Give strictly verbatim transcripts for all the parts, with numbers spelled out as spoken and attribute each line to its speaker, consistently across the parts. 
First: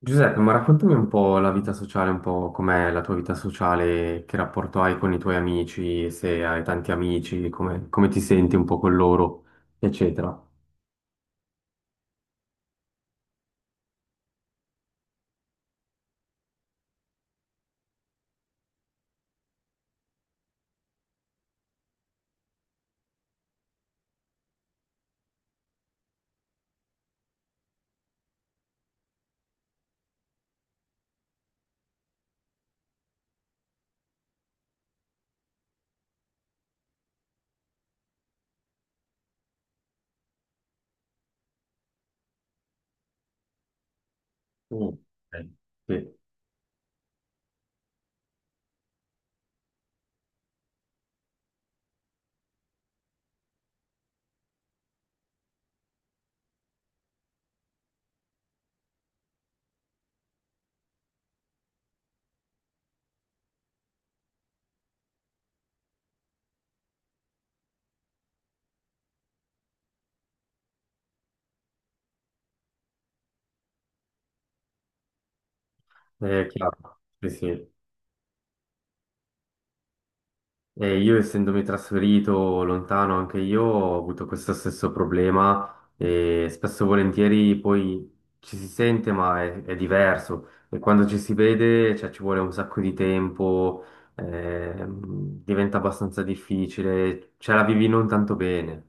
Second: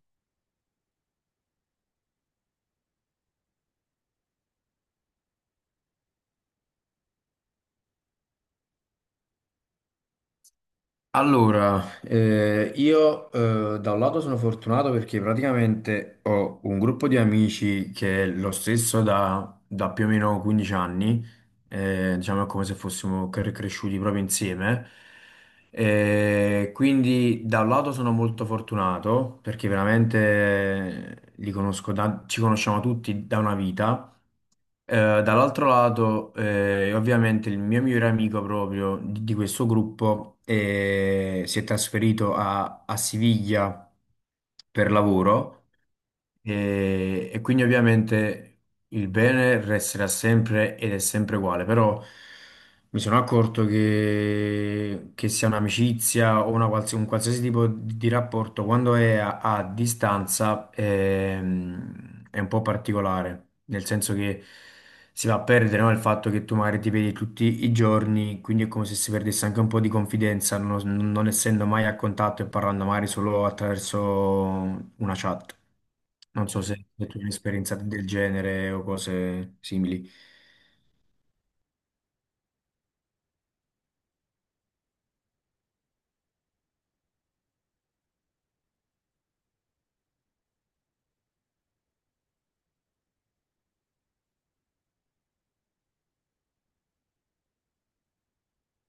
Speaker 1: Giuseppe, ma raccontami un po' la vita sociale, un po' com'è la tua vita sociale, che rapporto hai con i tuoi amici, se hai tanti amici, come, come ti senti un po' con loro, eccetera.
Speaker 2: Allora, eh, io eh, da un lato sono fortunato perché praticamente ho un gruppo di amici che è lo stesso da, da più o meno quindici anni, eh, diciamo è come se fossimo cre- cresciuti proprio insieme. Eh, quindi da un lato sono molto fortunato perché veramente li conosco da- ci conosciamo tutti da una vita. Eh, Dall'altro lato, eh, ovviamente il mio migliore amico proprio di, di questo gruppo eh, si è trasferito a, a Siviglia per
Speaker 1: Mm. Eh,
Speaker 2: lavoro
Speaker 1: sì,
Speaker 2: e, e quindi ovviamente il bene resterà sempre ed è sempre uguale, però mi sono accorto che, che sia un'amicizia o una quals- un qualsiasi tipo di di rapporto, quando è a, a distanza ehm, è, un po' particolare, nel senso che si va a perdere, no, il fatto che tu magari ti vedi tutti i giorni, quindi è come se si perdesse anche un po' di confidenza, non non essendo mai a contatto e parlando magari solo attraverso una chat.
Speaker 1: è
Speaker 2: Non so se,
Speaker 1: chiaro.
Speaker 2: se tu hai
Speaker 1: Sì, sì.
Speaker 2: un'esperienza del genere o cose simili.
Speaker 1: E io essendomi trasferito lontano anche io ho avuto questo stesso problema e spesso e volentieri poi ci si sente ma è, è diverso e quando ci si vede cioè, ci vuole un sacco di tempo, ehm, diventa abbastanza difficile, ce la vivi non tanto bene.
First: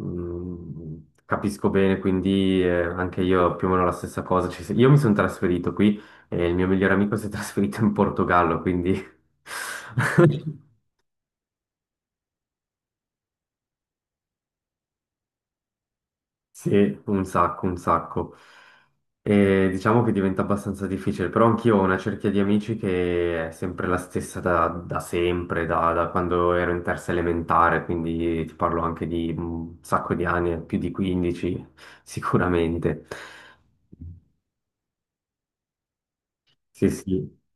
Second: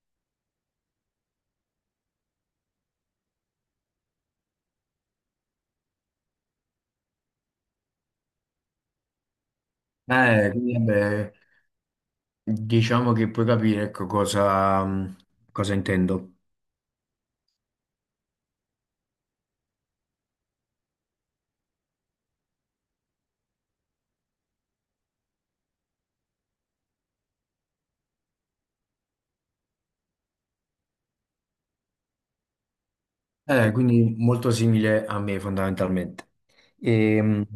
Speaker 1: Mm, capisco bene, quindi eh, anche io più o meno la stessa cosa. Ci- io mi sono trasferito qui e il mio migliore amico si è trasferito in Portogallo, quindi...
Speaker 2: Eh, quindi, vabbè, diciamo che puoi capire, ecco, cosa, mm, cosa intendo.
Speaker 1: Sì, un sacco, un sacco. E diciamo che diventa abbastanza difficile, però anch'io ho una cerchia di amici che è sempre la stessa da, da sempre, da, da quando ero in terza elementare, quindi ti parlo anche di un sacco di anni, più di quindici sicuramente.
Speaker 2: Eh, quindi molto simile a me fondamentalmente.
Speaker 1: Sì,
Speaker 2: E,
Speaker 1: sì.
Speaker 2: mh,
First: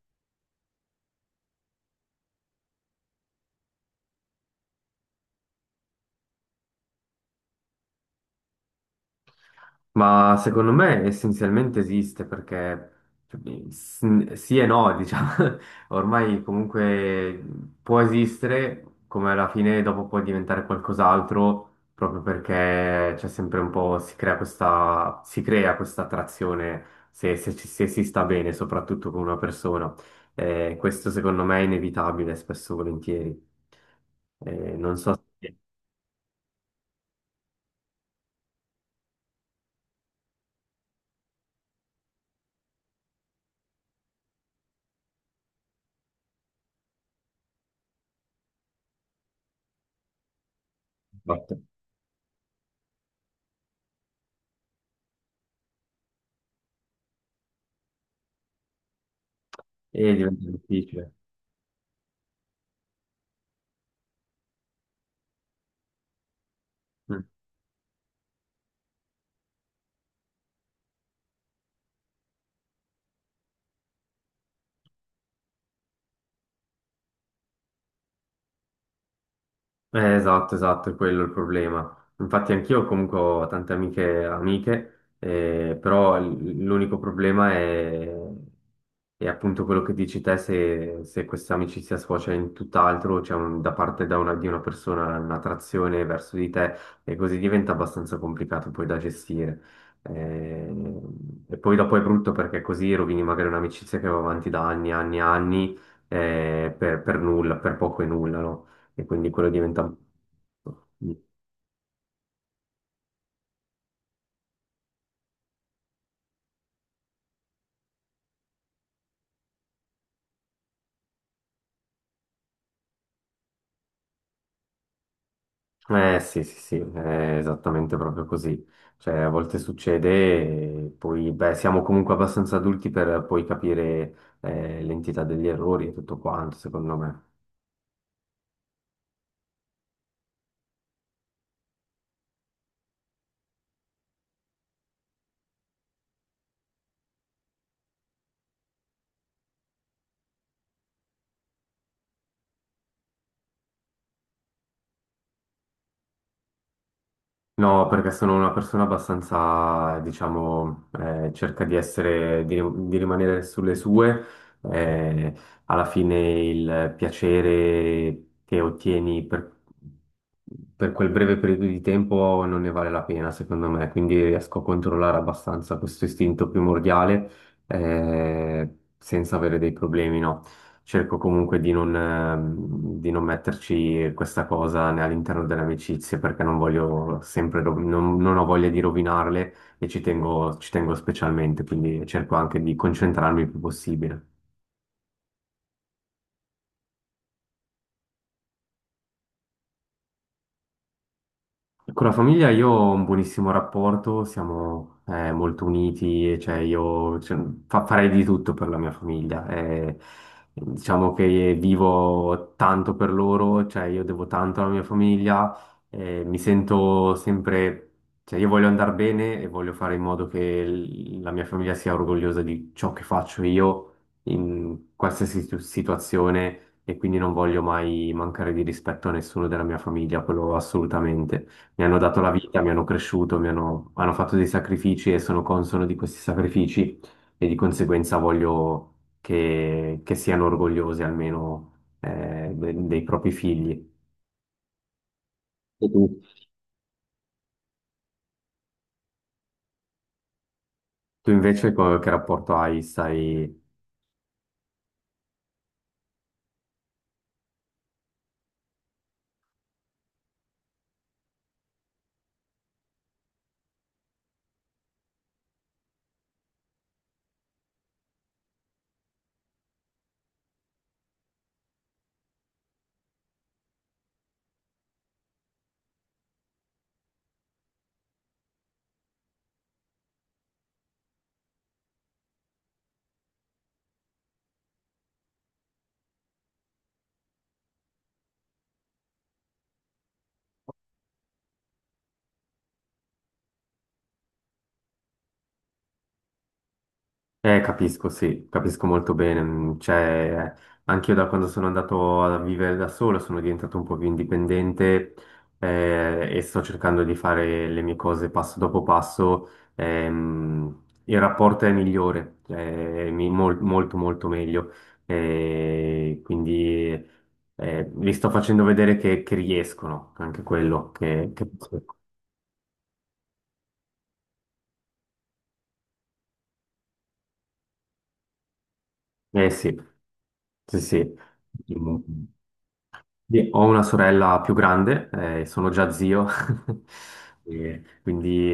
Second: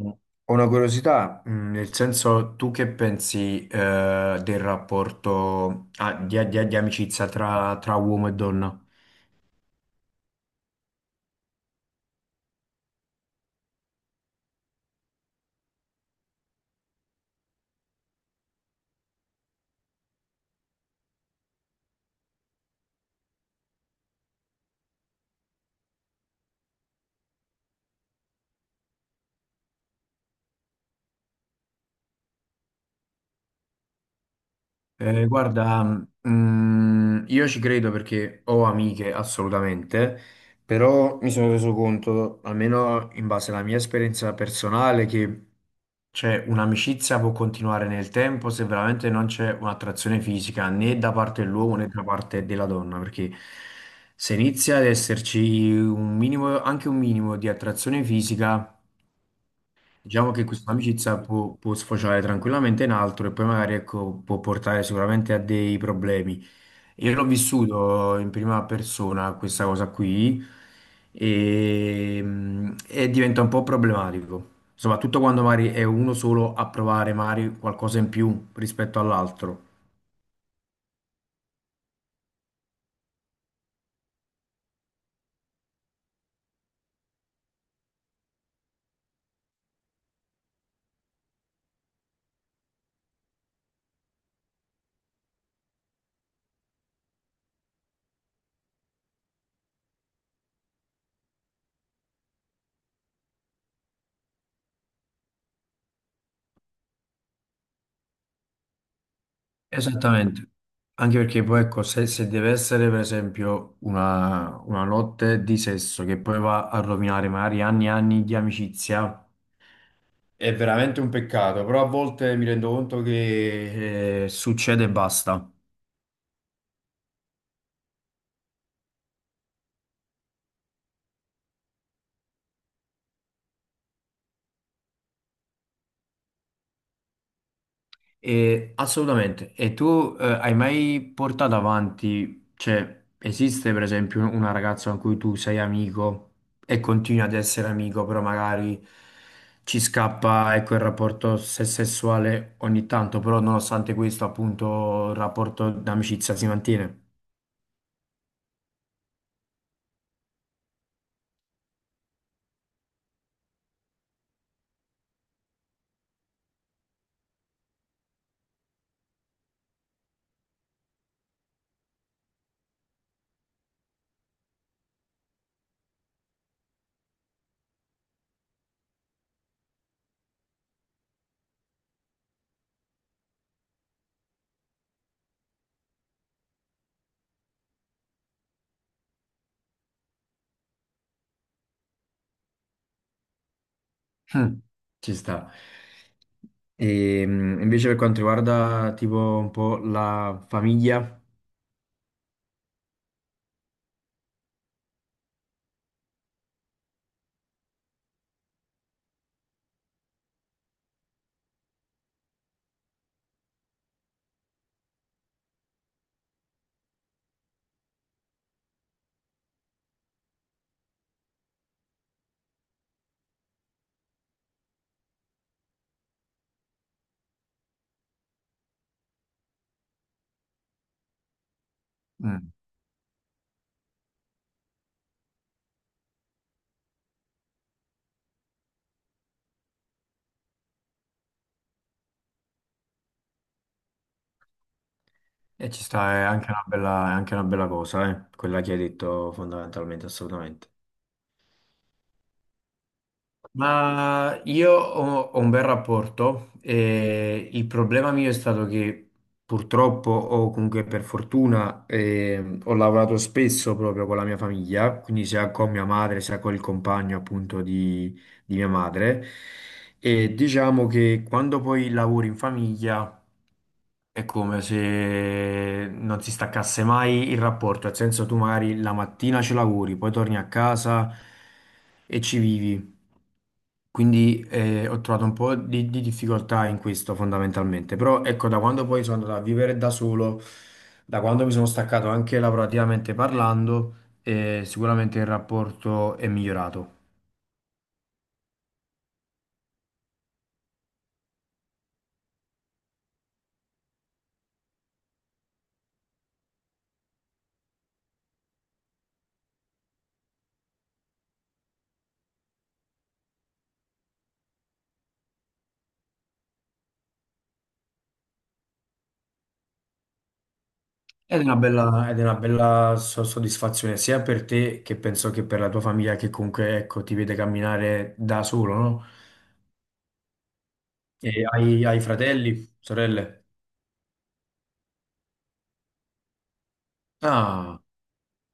Speaker 2: ho una curiosità, mh, nel senso, tu che pensi, eh, del rapporto, ah, di, di- di amicizia tra, tra uomo e donna?
Speaker 1: Ma secondo me essenzialmente esiste perché cioè, s- sì e no, diciamo, ormai comunque può esistere, come alla fine dopo può diventare qualcos'altro, proprio perché c'è sempre un po', si crea questa, si crea questa attrazione se, se ci- se si sta bene, soprattutto con una persona. Eh, questo secondo me è inevitabile, spesso e volentieri. Eh, non so
Speaker 2: Eh,
Speaker 1: se...
Speaker 2: guarda, mm, io ci credo perché ho amiche assolutamente, però mi sono reso conto, almeno in base alla mia esperienza personale, che cioè, un'amicizia può continuare nel tempo se veramente non c'è un'attrazione fisica né da parte dell'uomo né da parte della donna, perché se inizia ad esserci un minimo, anche un minimo di attrazione fisica.
Speaker 1: E
Speaker 2: Diciamo che
Speaker 1: diventa
Speaker 2: questa
Speaker 1: difficile.
Speaker 2: amicizia può, può sfociare tranquillamente in altro e poi magari ecco, può portare sicuramente a dei problemi. Io
Speaker 1: Mm.
Speaker 2: l'ho vissuto in prima persona questa cosa qui e, mm, e diventa un po' problematico, soprattutto quando magari è uno solo a provare magari qualcosa in più rispetto all'altro.
Speaker 1: Eh, esatto, esatto, è quello il problema. Infatti anch'io comunque ho tante amiche, amiche, eh, però l- l'unico problema è, è appunto quello che dici te, se, se questa amicizia sfocia in tutt'altro, c'è un- da parte da una- di una persona un'attrazione verso di te e così diventa abbastanza complicato poi da gestire. Eh, e poi dopo è brutto perché così rovini magari un'amicizia che va avanti da anni, anni, anni, eh, per, per nulla, per poco e nulla, no? E quindi quello diventa...
Speaker 2: Esattamente, anche perché poi ecco, se, se deve essere per esempio una, una notte di sesso che poi va a rovinare magari anni e anni di amicizia, è veramente un peccato, però a volte mi rendo conto che eh, succede e basta.
Speaker 1: Eh sì, sì, sì, è esattamente proprio così. Cioè, a volte succede e poi, beh, siamo comunque abbastanza adulti per poi capire eh, l'entità degli errori e tutto quanto, secondo me.
Speaker 2: E, assolutamente. E tu eh, hai mai portato avanti, cioè esiste per esempio una ragazza con cui tu sei amico e continui ad essere amico, però magari ci scappa ecco, il rapporto se- sessuale ogni tanto, però nonostante questo appunto il rapporto d'amicizia si mantiene.
Speaker 1: No, perché sono una persona abbastanza, diciamo, eh, cerca di essere, di, di rimanere sulle sue. Eh, alla fine il piacere che ottieni per, per quel breve periodo di tempo non ne vale la pena, secondo me. Quindi riesco a controllare abbastanza questo istinto primordiale, eh, senza avere dei problemi, no? Cerco comunque di non, ehm, di non metterci questa cosa né all'interno delle amicizie perché non voglio sempre, rovi- non, non ho voglia di rovinarle e ci tengo, ci tengo specialmente, quindi cerco anche di concentrarmi il più possibile.
Speaker 2: Hm, Ci sta. E mh, invece per quanto riguarda tipo un po' la famiglia.
Speaker 1: Con la famiglia io ho un buonissimo rapporto, siamo eh, molto uniti, e, cioè io cioè, fa- farei di tutto per la mia famiglia. Eh, diciamo che vivo tanto per loro, cioè io devo tanto alla mia famiglia, eh, mi sento sempre, cioè io voglio andare bene e voglio fare in modo che l- la mia famiglia sia orgogliosa di ciò che faccio io in qualsiasi situ- situazione e quindi non voglio mai mancare di rispetto a nessuno della mia famiglia, quello assolutamente. Mi hanno dato la
Speaker 2: Mm.
Speaker 1: vita, mi hanno cresciuto, mi hanno, hanno fatto dei sacrifici e sono consono di questi sacrifici e di conseguenza voglio che, che siano orgogliosi almeno eh, de- dei propri figli.
Speaker 2: Eh, ci
Speaker 1: E tu?
Speaker 2: sta, è anche una bella, è anche una bella cosa, eh, quella che hai detto fondamentalmente, assolutamente.
Speaker 1: Tu invece co- che rapporto hai? Stai,
Speaker 2: Ma io ho, ho un bel rapporto, eh, il problema mio è stato che purtroppo o comunque per fortuna eh, ho lavorato spesso proprio con la mia famiglia, quindi sia con mia madre sia con il compagno appunto di, di mia madre e diciamo che quando poi lavori in famiglia è come se non si staccasse mai il rapporto, nel senso tu magari la mattina ci lavori, poi torni a casa e ci vivi. Quindi eh, ho trovato un po' di, di difficoltà in questo fondamentalmente, però ecco da quando poi sono andato a vivere da solo, da quando mi sono staccato anche lavorativamente parlando, eh, sicuramente il rapporto è migliorato.
Speaker 1: eh, capisco, sì, capisco molto bene. Mm, cioè, anch'io da quando sono andato a vivere da solo sono diventato un po' più indipendente eh, e sto cercando di fare le mie cose passo dopo passo. Ehm, il rapporto è migliore, cioè, mi- mol- molto molto meglio. Eh, quindi eh, vi sto facendo vedere che, che riescono, anche quello che,
Speaker 2: Ed è
Speaker 1: che...
Speaker 2: una bella, ed è una bella so- soddisfazione sia per te che penso che per la tua famiglia che comunque ecco, ti vede camminare da solo, no?
Speaker 1: Eh sì, sì, sì.
Speaker 2: E hai, hai fratelli, sorelle?
Speaker 1: Sì, ho una sorella più grande, eh, sono già zio,
Speaker 2: Ah.
Speaker 1: e quindi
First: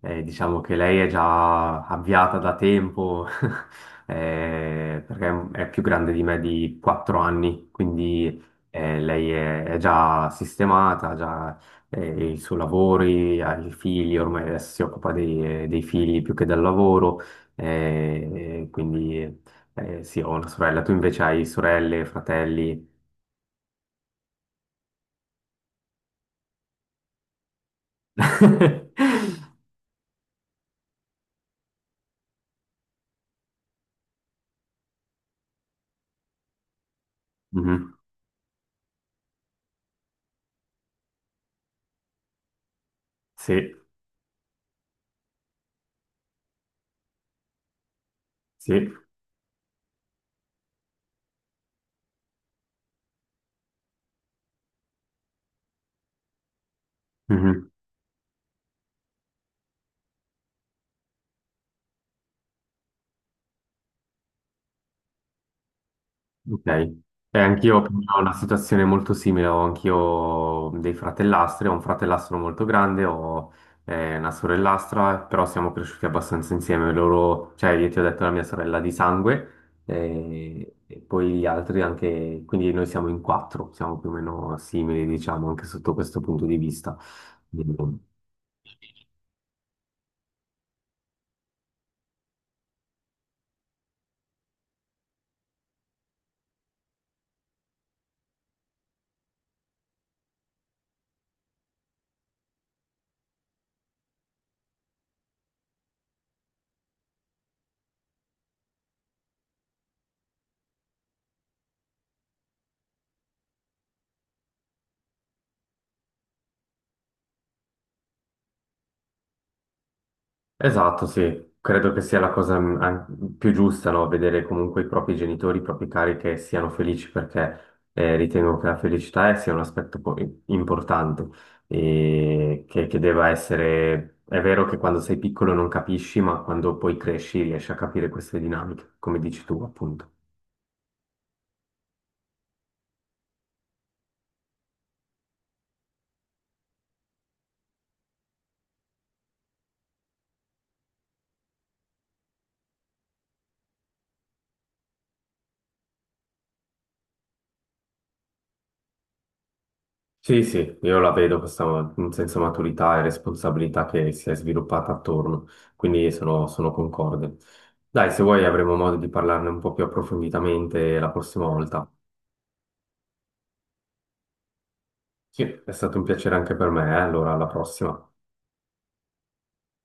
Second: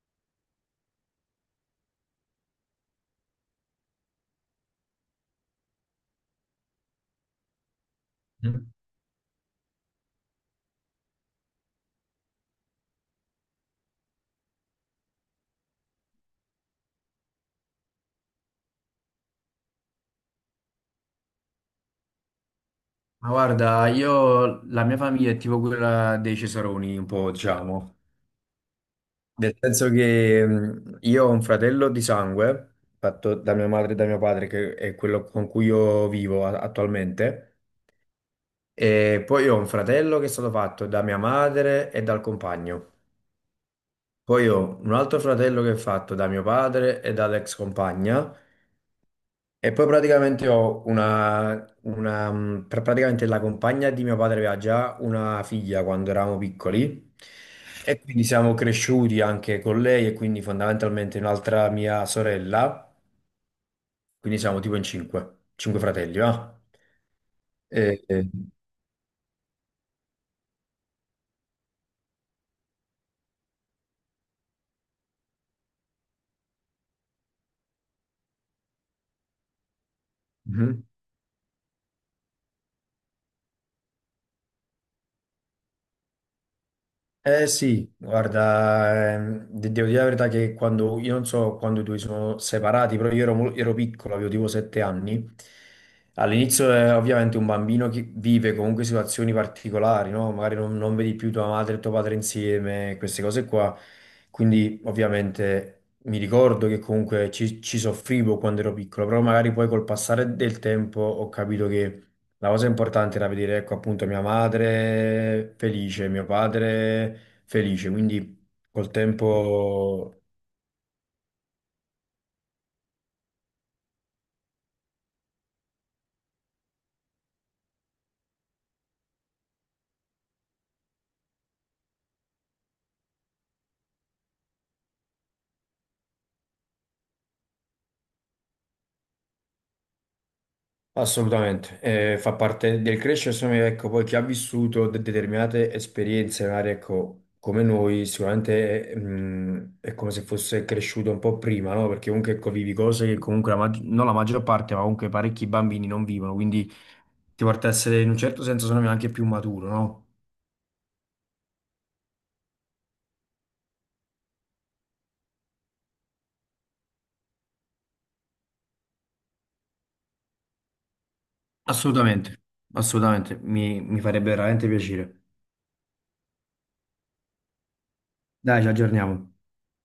Speaker 1: eh, diciamo che lei è già avviata da tempo, eh, perché è più grande di me di quattro anni, quindi eh, lei è, è già sistemata, ha già eh, i suoi lavori, ha i figli, ormai adesso si occupa dei, dei figli più che del lavoro, eh, quindi eh, sì, ho una sorella, tu invece hai sorelle, fratelli?
Speaker 2: Ma guarda, io la mia famiglia è tipo quella dei Cesaroni, un po', diciamo, nel senso che mh, io ho un fratello di sangue, fatto da mia madre e da mio padre, che è quello con cui io vivo a- attualmente,
Speaker 1: Mhm.
Speaker 2: e poi ho un fratello che è stato fatto da mia madre e dal compagno,
Speaker 1: Sì,
Speaker 2: poi ho un altro fratello che è fatto da mio padre e dall'ex compagna,
Speaker 1: sì.
Speaker 2: e poi praticamente ho una, una, mh, pra- praticamente la compagna di mio padre aveva già una figlia quando eravamo piccoli
Speaker 1: Mhm.
Speaker 2: e quindi siamo cresciuti anche con lei e quindi fondamentalmente un'altra mia sorella, quindi siamo tipo in cinque, cinque fratelli, va?
Speaker 1: Ok. E anch'io
Speaker 2: E,
Speaker 1: ho
Speaker 2: e-
Speaker 1: una situazione molto simile, ho anch'io dei fratellastri, ho un fratellastro molto grande, ho eh, una sorellastra, però siamo cresciuti abbastanza insieme, loro, cioè io ti ho detto la mia sorella di sangue, eh,
Speaker 2: mhm.
Speaker 1: e poi gli altri anche, quindi noi siamo in quattro, siamo più o meno simili, diciamo, anche sotto questo punto di vista.
Speaker 2: Eh sì, guarda, ehm, de- devo dire la verità che quando, io non so quando i due sono separati, però io ero, mo- ero piccolo, avevo tipo sette anni. All'inizio eh, ovviamente un bambino che vive comunque situazioni particolari, no? Magari non, non vedi più tua madre e tuo padre insieme, queste cose qua. Quindi ovviamente mi ricordo che comunque ci, ci soffrivo quando ero piccolo, però magari poi col passare del tempo ho capito la cosa importante era vedere, ecco, appunto mia madre felice, mio padre felice, quindi col tempo
Speaker 1: Esatto, sì, credo che sia la cosa mm, an- più giusta, no? Vedere comunque i propri genitori, i propri cari che siano felici perché eh, ritengo che la felicità sia un aspetto po- importante e che, che deva essere... È vero che quando sei piccolo non capisci, ma quando poi cresci riesci a capire queste dinamiche, come dici tu, appunto.
Speaker 2: assolutamente eh, fa parte del crescere, secondo me, ecco, poi chi ha vissuto de- determinate esperienze, magari, ecco, come noi, sicuramente eh, mh, è, come se fosse cresciuto un po' prima, no? Perché comunque, ecco, vivi cose che comunque, la maggi- non la maggior parte, ma comunque parecchi bambini non vivono, quindi ti porta a essere in un certo senso, secondo me, anche più maturo, no?
Speaker 1: Sì, sì, io la vedo questa in senso maturità e responsabilità che si è sviluppata attorno, quindi sono, sono concorde. Dai, se vuoi avremo modo di parlarne un po' più approfonditamente la prossima volta.
Speaker 2: Assolutamente, assolutamente, mi, mi farebbe veramente piacere.
Speaker 1: Sì, è stato un piacere anche per me, eh, allora, alla prossima.
Speaker 2: Dai, ci aggiorniamo.